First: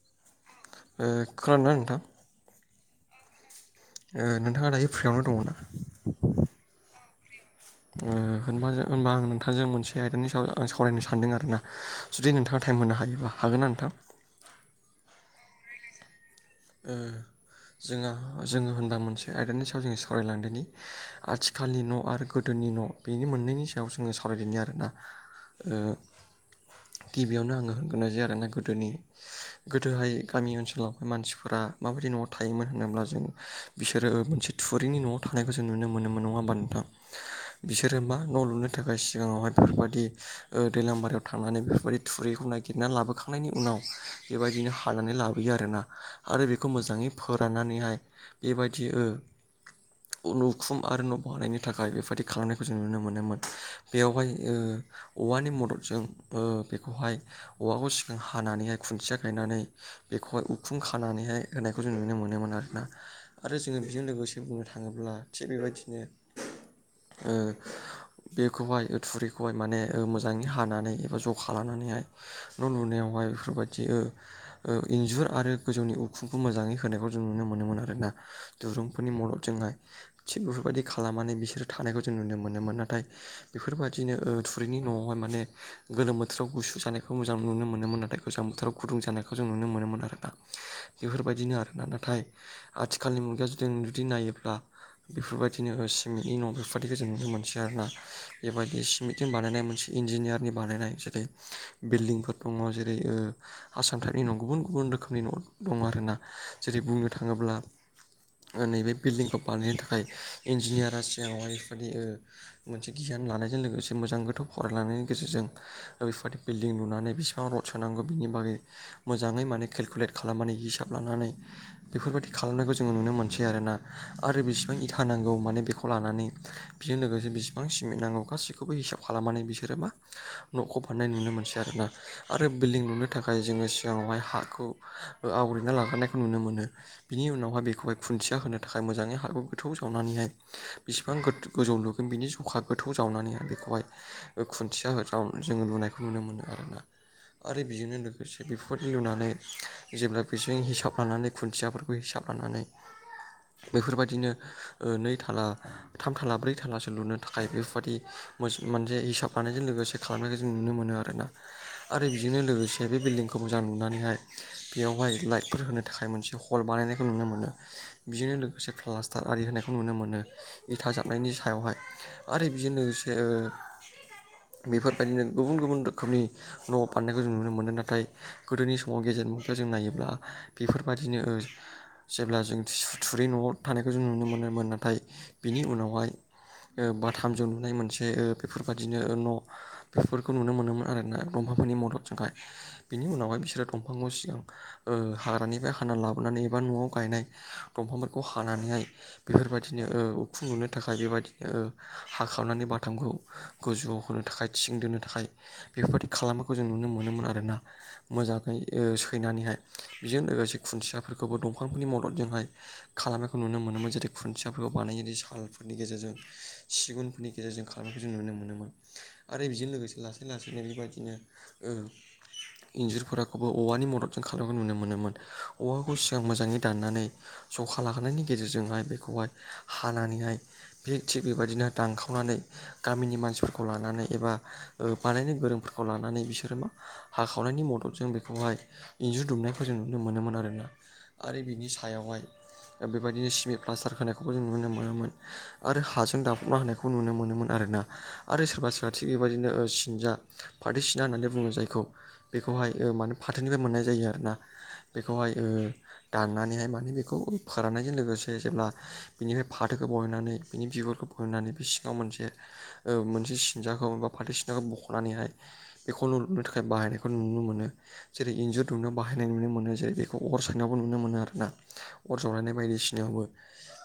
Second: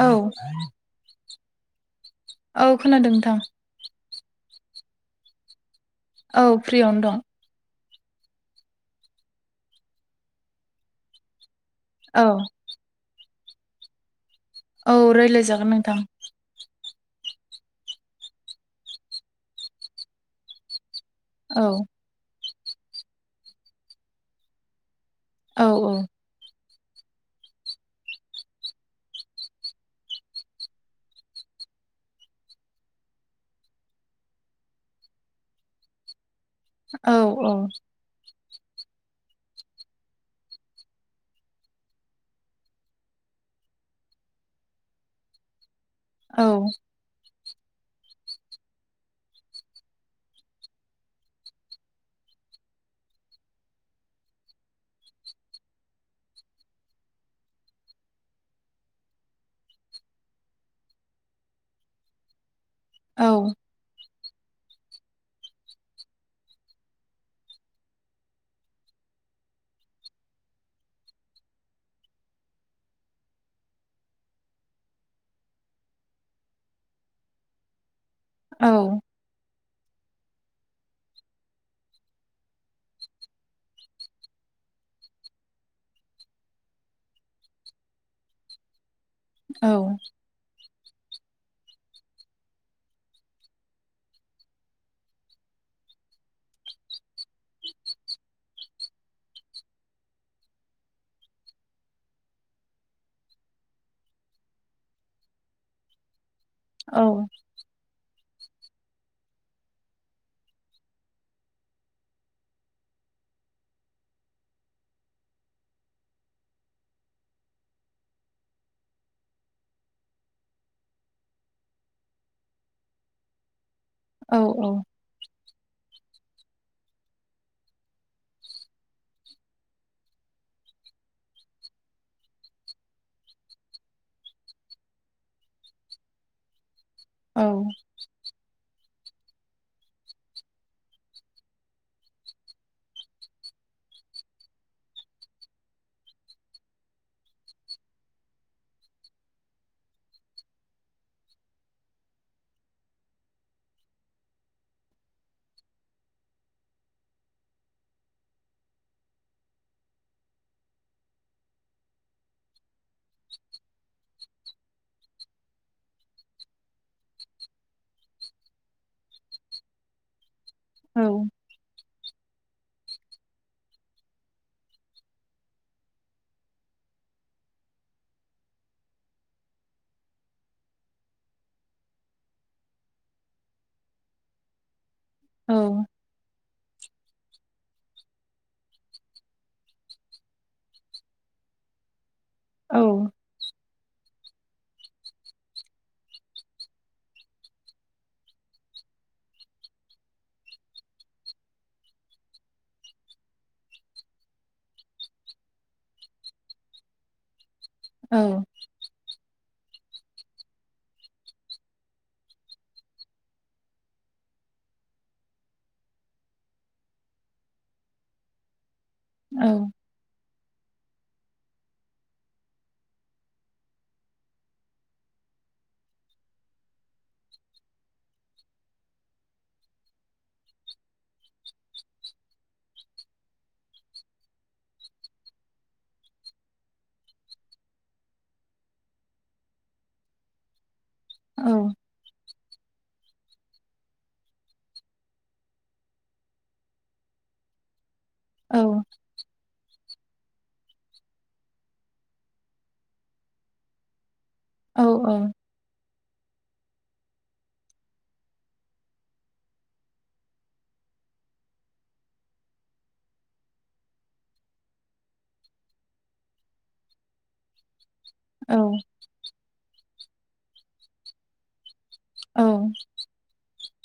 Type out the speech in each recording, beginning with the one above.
औ ए खोनादोना नोंथां औ खोनादों नोंथां ओ नोंथाङा दायो फ्रियावनो दङ ना औ फ्रियावनो दं ओ होनबों होनबा आं नोंथांजों मोनसे आयदानि सायाव आं सावरायनो सानदों आरोना औ जुदि नोंथांआ टाइम होनो हायोबा हागोन ना नोंथां। औ रायलायजागोन नोंथां ओ जोंहा जोङो होनबा मोनसे आयदानि सायाव जों सावरायलांदोनि औ आथिखालनि न' आरो गोदोनि न' बेनि मोनैनि सायाव जोङो सावरायदिनि आरोना औ ओ गिबियावनो आङो होनगोनाय जायो आरोना गोदोनि गोदोहाय गामि ओनसोलावहाय मानसिफोर फोर माबायदि न'आव थायोमोन होनोब्ला जों बिसोरो मोनसे थुरिनि न'आव थानायखौ जों नुनो मोनोमोन नङाबानों नोंथां औ बिसोरो मा न' लुनो थाखाय सिगाङावहाय बेफोरबायदि ओ दैलां बारियाव थांनानै बेफोरबादि थुरिखौ नायगिरना लाबोखा थांनायनि उनाव बेबायदिनो हानानै लाबोयो आरोना औ आरो बेखौ मोजाङै फोराननानैहाय बेबायदि ओ नुखुम आरो न' बानायनि थाखाय बेबायदि खालामनायखौ जों नुनो मोनोमोन बेयावहाय ओ औवानि मददजों ओ बेखौहाय औवाखौ सिगां हानानैहाय खुन्थिया गायनानै बेखौहाय उखुं खानानैहाय होनायखौ जों नुनो मोनोमोन आरोना औ आरो जोङो बेजों लोगोसे बुंनो थाङोब्ला थिग बेबायदिनो ओ बेखौहाय थुरिखौहाय माने ओ मोजाङै हानानै एबा जखा लानानैहाय न' लुनायावहाय बेफोरबायदि ओ ओ इन्जुर आरो गोजौनि उखुंखौ मोजाङै होनायखौ जों नुनो मोनोमोन आरोना दिरुंफोरनि औ मददजोंहाय थिग बेफोरबायदि खालामनानै बिसोरो थानायखौ जों नुनो मोनोमोन नाथाय बेफोरबायदिनो ओ थुरिनि न'आवहाय माने गोलोम बोथोराव गुसु जानायखौ मोजां नुनो मोनोमोन नाथाय गोजां बोथोराव गुदुं जानायखौ जों औ नुनो मोनोमोन आरो दा बेफोरबायदिनो आरोना नाथाय आथिखालनि मुगायाव जों जुदि नायोब्ला बेफोरबायदिनो ओ सिमेन्टनि न' बेबायिखौ जों नुनो मोनसै आरोना बेबायदि मिथिं बानायनाय मोनसे इन्जिनियारनि बानायनाय जेरै बिल्डिंफोर दङ जेरै ओ आसाम टाइपनि न' गुबुन गुबुन रोखोमनि न' दं आरो ना जेरै बुंनो थाङोब्ला। नैबे बिल्डिंखौ बानायनो थाखाय इन्जिनियारा सिगाङ ओरफोरदि ओ मोनसे गियान लानायजों लोगोसे मोजां गोथौ फरायलांनायनि गेजेरजों। ओैफोरादि बिल्डिं लुनानै बेसेबां रड सोनांगौ बिनि बागै मोजाङै माने केलकुलेट। खालामनानै हिसाब लानानै बेफोरबायदि खालामनायखौ जोंङो नुनो मोनसै आरोना औ आरो बेसेबां इथा नांगौ माने बेखौ लानानै। बेजों लोगोसे बेसेबां सिमेन्ट नांगौ गासिखौबो हिसाब खालामनानै बिसोरो मा। न'खौ बारनाय नुनो मोनसै आरोना आरो बिल्डिं लुनो थाखाय जोङो सिगाङावहाय हाखौ। आवग्रिना लाखानायखौ नुनो मोनो बिनि उनावहाय औ बेखौहाय खुन्थिया होनो थाखाय मोजाङै हा गोथौ जावनानैहाय बेसेबां गो गोजौ लुगोन बिनि जखा गोथौ जावनानैहाय बेखौहाय। खुन्थिया राव जोङो लुनायखौ नुनो मोनो आरोना। आरो बेजोंनो लोगोसे बेफोर लुनानै जेब्ला बेजों हिसाब लानानै खुन्थियाफोरखौ हिसाब लानानै बेफोरबायदिनो नै थाला थाम थाला ब्रै थालासो लुनो थाखाय बेफोरबादि मोनसे हिसाब लानायजों लोगोसे खालामनायखौ जों नुनो मोनो आर ना आरो बेजोंनो लोगोसे बे बिल्डिंखौ मोजां नुनानैहाय बेयावहाय लाइटफोर होनो थाखाय मोनसे हल बानायनायखौ नुनो मोनो। बिजोंनो लोगोसे प्लास्टार आरि होनायखौ नुनो मोनो। इथाजाबनायनि सायावहाय। आरो बिजोंनो से बेफोरबायदिनो गुबुन गुबुन रोखोमनि न' बान्नायखौ जों नुनो मोनदों। नाथाय गोदोनि समाव न'आव गेजेर मुंखौ जों नायोब्ला बेफोरबायदिनो जेब्ला जों थुरै न'आव थानायखौ जों नुनो मोनोमोन नाथाय बिनि उनावहाय बाथामजों नुनाय मोनसे बेफोरबायदिनो न' बेफोरखौ नुनो मोनोमोन आरोना दंफांफोरनि मददजोंहाय। बिनि उनावहाय बिसोरो दंफांआव सिगां हाग्रानिफ्राय हाना लाबोनानै एबा न'आव गायनाय दंफांफोरखौ हानानैहाय बेफोरबायदिनो उखुं नुनो थाखाय बेबायदिनो हाखावनानै बाथामखौ गोजौवआव होनो थाखाय थिं दोनो थाखाय बेफोरबादिखौ खालामनायखौ जों नुनो मोनोमोन आरोना मोजां सैनानैहाय बेजों लोगोसे खुन्थियाफोरखौबो दंफांफोरनि मददजोंहाय खालामनायखौ नुनो मोनोमोन। जेरै खुन्थियाफोरखौ बानायो सालफोरनि गेजेरजों सिगुनफोरनि गेजेरजों खालामनायखौ जों नुनो मोनोमोन। आरो बेजों लोगोसे लासै लासैनो बेबायदिनो इन्जुरफोरा खौबो औवानि मददजों खालामनायखौ नुनो मोनोमोन। औवाखौ सिगां मोजाङै दाननानै जखा लाखोनायनि गेजेरजोंहाय बेखौहाय हानानैहाय बि थिग बेबायदिनो दानखावनानै गामिनि मानसिफोरखौ लानानै एबा बानायनो गोरोंफोरखौ लानानै बिसोरो मा? हाखावनायनि मददजों बेखौ बेखौहाय इन्जुर दुमनायखौ जों नुनो मोनोमोन आरोना आरो बिनि सायावहाय बेबायदिनो सिमेन्ट प्लास्टार होनायखौबो जों नुनो मोनोमोन आरो हाजों दाफबना होनायखौ नुनो मोनोमोन आरोना। आरो सोरबा सोरबा थिग बेबायदिनो सिनजा फाथो सिना होननानै बुङो जायखौ बेखौहाय मानो फाथोनिफ्राय मोननाय जायो आर ना औ बेखौहाय। दाननानैहाय माने बेखौ फोराननायजों लोगोसे जेब्ला बिनिफ्राय फाथोखौ बहायनानै बिनि बिगुरखौ होननानै बे सिङाव मोनसे मोनसे सिनजाखौ बा फाथै सिनजाखौ बख'नानैहाय बेखौ न' लुनो थाखाय बाहायनायखौ नुनो मोनो। जेरै इन्जुर दुमनो बाहायनाय नुनो मोनो जेरै बेखौ अर सायनायावबो नुनो मोनो आर ना। अर जारायनाय औ बायदिसिनायावबो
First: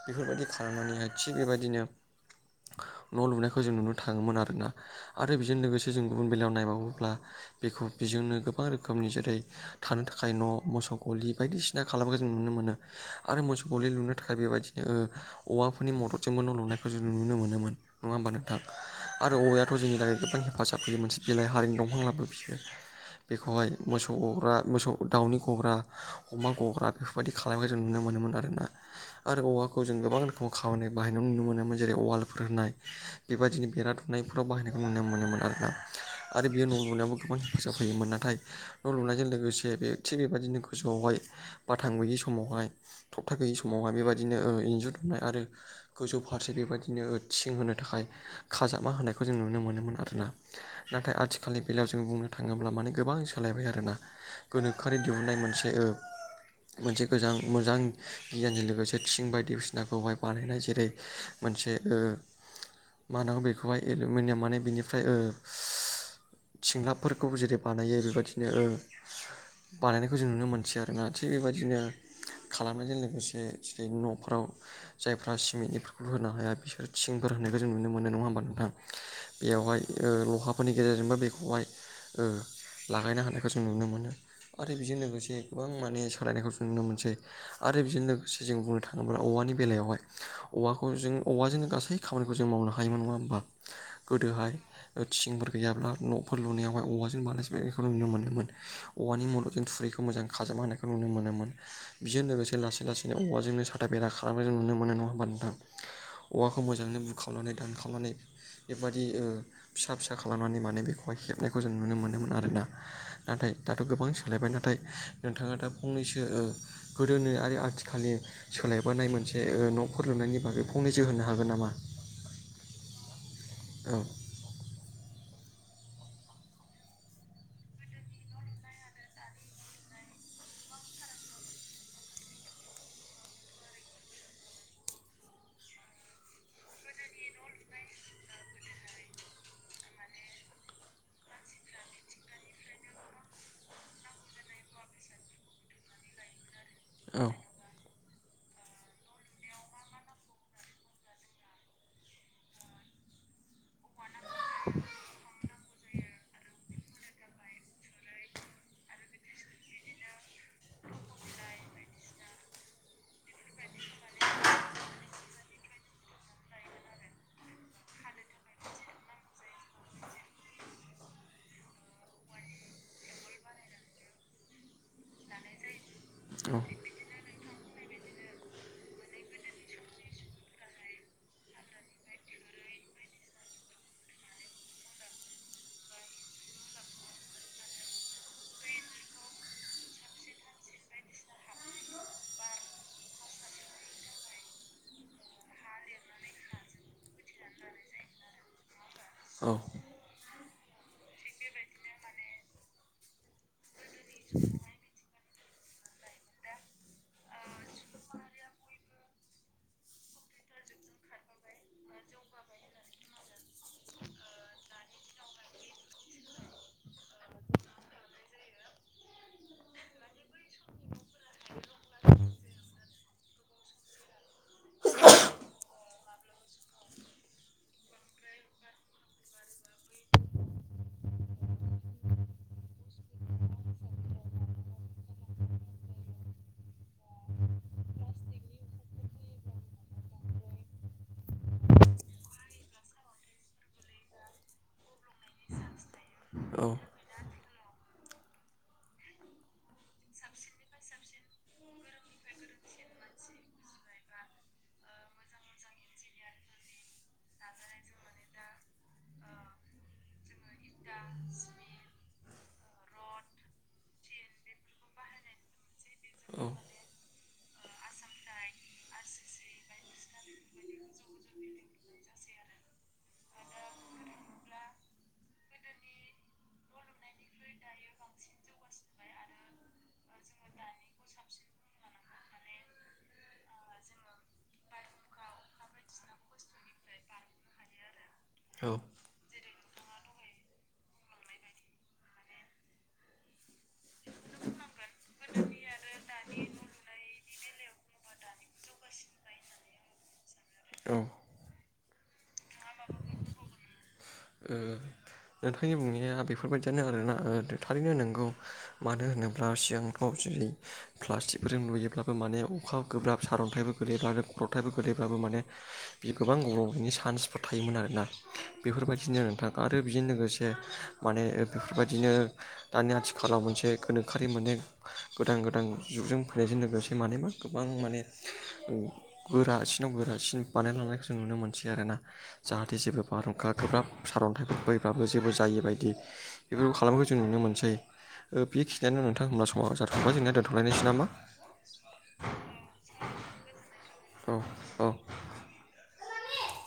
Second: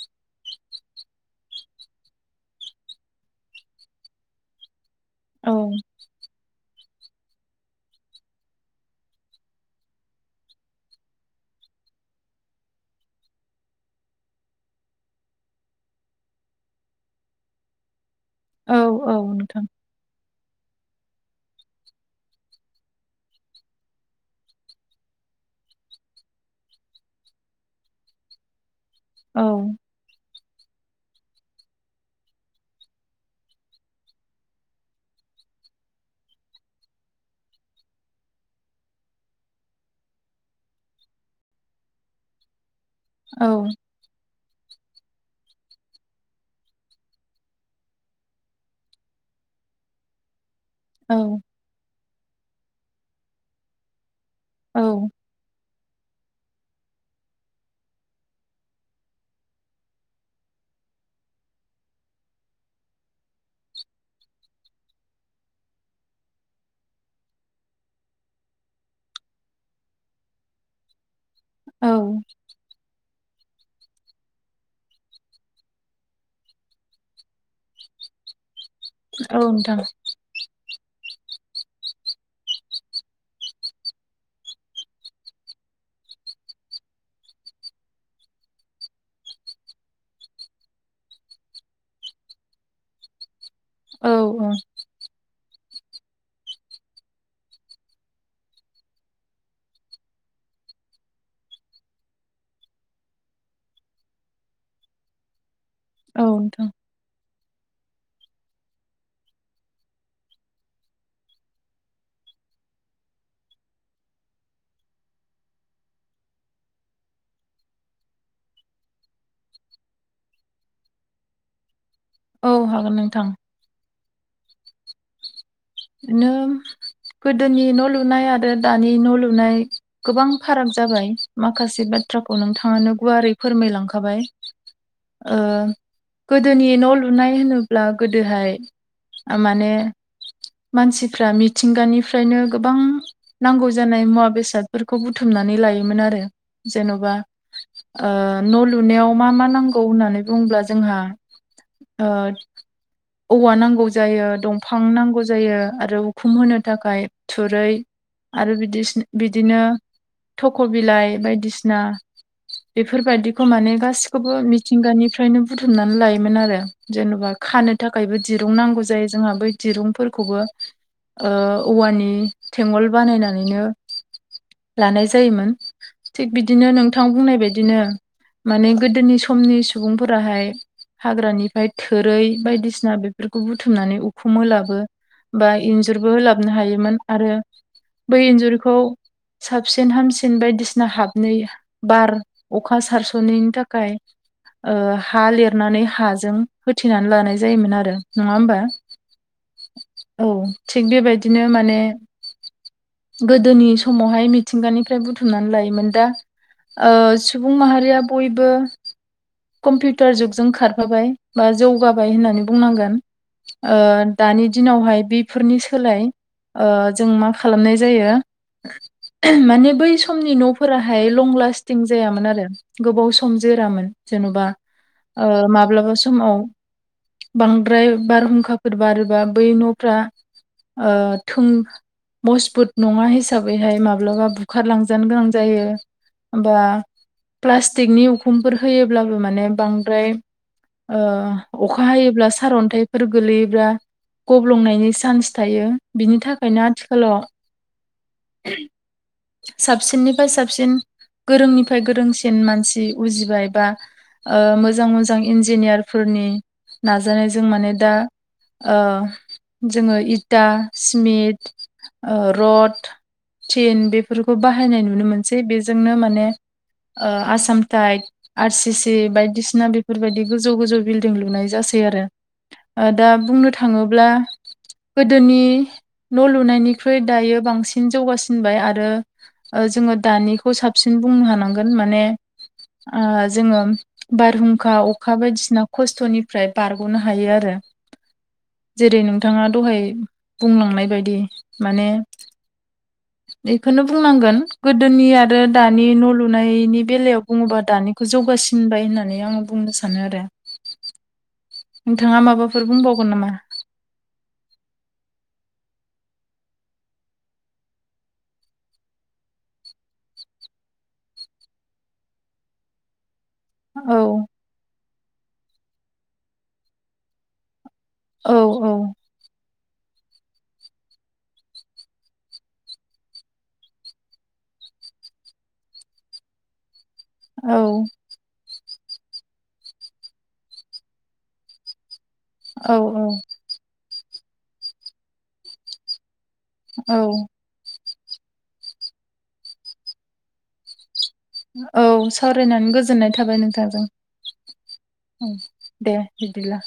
बेफोरबायदि खालामनानैहाय थिग बेबायदिनो न' लुनायखौ जों नुनो थाङोमोन आरोना। आरो बेजों लोगोसे जों गुबुन बेलायाव नायबावोब्ला बेखौ बेजोंनो गोबां रोखोम रोखोमनि जेरै थानो थाखाय न' मोसौ गलि बायदिसिना खालामखौ जों नुनो मोनो। आरो मोसौ गलि लुनो थाखाय बेबायदिनो औवाफोरनि मददजोंबो न' लुनायखौ जों नुनो मोनोमोन। नङा होमनबा नों थां औ औ आरो नोंथां औवायाथ' जोंनि थाखाय गोबां हे हेफाजाब होयो मोनसे बिलाइ हारिनि दंफां लाबो बिसोर बेखौहाय मोसौ गग्रा मोसौ दाउनि गग्रा अमा गग्रा बेफोरबायदि खालामनायखौ जों नुनो मोनोमोन आरोना। औ आरो ओवाखौ जों गोबां रोखोम खामानि बाहायनाय नुनो मोनोमोन। जेरै वालफोर होनाय बेबायदिनो बिरा दुम ननायफोराव बाहायनायखौ नुनो मोनोमोन आरोना आरो बेयो न' लनायावबो गोबां फसााब फैयोमोन नाथाय न' लुनायजों लोगोसे बे थि बेबायदिनो गोजौआवहाय बाथां गैयि समावहाय थप्था औ गैयि समावहाय बेबायदिनो इन्जुर दुमनाय आरो गोजौ फारसे बेबायदिनो थिं होनो थाखाय खाजाबमा होनायखौ जों नुनो मोनोमोन आरोना नाथाय आथिखालनि बेलायाव जों बुंनो थाङोब्ला मान गोबां ज सालायबाय आरोना गोनोखोआरि औ दिहुुननाय मोनसे मोनसे गोजां मोजां गियानजों लोगोसे थिं बायदिसिनाखौहाय बाहानाय जेरै मोनसे मा होनांगौ बेखौहाय एलमिनियाम माने बेनिफ्राय सिंलाबफोरखौ जेरै बानायो बेबायदिनो बानायनायखौ जों नुनो मोनसै आरो जोना थिग बेबायदिनो औ खालामनायजों लोगोसे जेरै न'फ्राव जायफ्रा सिमेन्टनिफोरखौ होनो हाया बिसोर थिंफोर होनखौ जों नुनो मोनो नङा होमबा नोंथां औ बेयावहाय नोंथां लहाफोरनि गेजेरजोंबो बेखौहाय लागायनो नायखौ जों नुनो मोनो आरो बेजों लोगोसे गोबां माने सोलायनायखौ जों नुनो मोनसै आरो बेजों लोगोसे जों बुंनो थाङोब्ला औवानि बेलायावहाय औवाखौ जों औवाजों गासै खामानिखौ जों मावनो हायोमोन नङा ह होनोमबा औ गोदोहाय थिंफोर गैयाब्ला न'फोर लुनायावहाय औवाजों बलासि बेखौ नुनो मोनो औवानि मदाव जों थुरिखौ मोजां खाजोब हानायखौ नुनो मोनोमोन बेजों लोगोसे लासै लासैनो औवाजोंनो साथा बेना खालामनाय जों नुनो मोनो नङा होमबा नोंथां औ औवाखौ नोंथां मोजाङै बुखावनानै दानखावनानै बेबायाददि फिसा फिसा खालामनानै माने बेखौहाय हेबनायखौ जों नुनो मोनोमोन आरोना नाथाय दाथ' गोबां सोलायबाय नाथाय नोंथाङा दा फंनैसो गोदोनि आरो आथिखालनि सोलायबोनाय मोनसे न'खर लुनायनि बागै फंनैसो होनो हागोन नामा औ हागोन नोंथां औ बिदिनो गोदोनि न' लुनाय आरो दानि न' लुनाय गोबां फाराग जाबाय माखासे बाथ्राखौ नोंथाङानो गुवारै फोरमायलांखाबाय गोदोनि न' लुनाय होनोब्ला गोदोहाय माने मानसिफ्रा मिथिंगानिफ्रायनो गोबां नांगौ जानाय मुवा बेसादफोरखौ बुथुमनानै लायोमोन आरो जेन'बा औ न' लुनायाव मा मा नांगौ होननानै बुङोब्ला जोंहा औवा नांगौ जायो दंफां नांगौ जायो आरो उखुम होनो थाखाय थुरै आरो बिदि बिदिनो थख' बिलाइ बायदिसिना बेफोरबायदि माने गासिखौबो मिथिंगानिफ्रायनो बुथुमनानै लोन आरो जेन'बा खानो थाखायबो दिरुं नांग ज जोंहा बै दिरुं खौबो औवानि थेंगल बानायनानैनो लानाय जायोमोन थिग बिदिनो नों थां बुंनाय बायदिनो माने गोदोनि समनि सुबुंफोराहाय हाग्रानिफ्राय थोरै बायदिसिना बेफोरखौ बुथुमनानै अखौ मोलाबो बा इन्जुरबो होलाबनो हायोमोन आरो बै इन्जुरखौ साबसिन हामसिन बायदिसिना हाबनोै बार अखा सारस'नायनि थाखाय हा लिरनानै हाजों होथेनानै लानाय जायोमोन आरो नङा होमबा औ औ थिग बेबायदिनो माने गोदोनि समावहाय मिथिंगानिफ्राय बुथुमनानै लायोमोन दा सुबुं माहारिया बयबो कम्पिउटार जुगजों खारफाबाय बा जौगाबाय होननानै बुंनांगोन आ दानि दिनावहाय बेफोरनि सोलाय ओ जों मा खालामनाय जायो। माने बै समनि न'फोराहाय लं लास्टिं जायामोन आरो गोबाव सम जोरामोन जेन'बा माब्लाबा ओ समाव बांद्राय बारहुंखाफोर बारोबा बै न'फ्रा ओ थुम मजबुत नङा हिसाबैहाय माब्लाबा बुखारलांजानो गोनां जायो दा प्लास्टिकनि उखुमफोर होयोब्लाबो माने बांद्राय ओ अखा हायोब्ला सारअन्थाइफोर गोलैयोब्ला गब्लंनायनि चान्स थायो बिनि थाखायनो औ आथिखालाव साबसिननिफ्राय साबसिन गोरोंनिफ्राय गोरोंसिन मानसि उजिबाय बा मोजां मोजां इन्जिनियारफोरनि नाजानायजों माने दा ओ जोङो इटा, सिमेन्ट, ओ रड, थिन बेफोरखौ बाहायनाय नुनो मोनसै बेजोंनो माने औ आसामथाइप आर सि सि बायदिसिना बेफोरबायदि गोजौ गोजौ बिल्डिं लुनाय जासै आरो दा बुंनो थाङोब्ला गोदोनि न' लुनायनिख्रुइ दायो बांसिन जौगासिनबाय आरो जोङो दानिखौ साबसिन बुंनो हानांगोन माने जोङो बारहुंखा अखा बायदिसिना खस्थ'निफ्राय बारग'नो हायो आरो औ जेरै नोंथाङा दहाय बुंलांनाय बायदि दि माने [inaudible] बेखौनो बुंनांगोन गोदोनि आरो दानि न' लुनायनि बेलायाव बुङोबा दानि जौगासिनबाय होननानै आङो बुंनो सानो आरो ओ नोंथाङा माबाफोर बुंबावगोन नामा ओ नोंथांनि बुंनाया बेफोरबायदियानो आरोना थारैनो नोंगौ मानो होनोब्ला सिगांफ्राव जुदि प्लास्टिकफोरजों नुयोब्लाबो माने अखा गोब्राब सारन्थाइबो औ गोलैफागोन ग्रबथायफोर गोदैब्लााबबो माने बे गोबां गबबनायनि चान्सफोर थायोमोन आरोना औ औ बेफोरबायदिनो नोंथां आरो बेजोंनो लोगोसे माने बेफोरबायदिनो दानि आथिखालाव मोनसे गोनोखोरि मोनाने गोदान गोदान जुगजों फैनायजों लोगोसे मानबा औ गोबां माने गोरासिनाव गोरासिन बानायलांनायखौ जों नुनो मोनसै आरो ना औ जाहाथे जेबो बारहुंखा गोब्राब सारन्थाइफोर फैब्लााबो जेबो जायै बदि बेफोरखौ औ खालामनायखौ जों नुनो मोनसै बेखिनियानो नोंथां होमब्ला समाव जाथ'बाय जोंनिना दोनथ'लायनायसै नामा औ सावरायनानै गोजोननाय थाबाय नोंथांजों औ। औ दे बिदिब्ला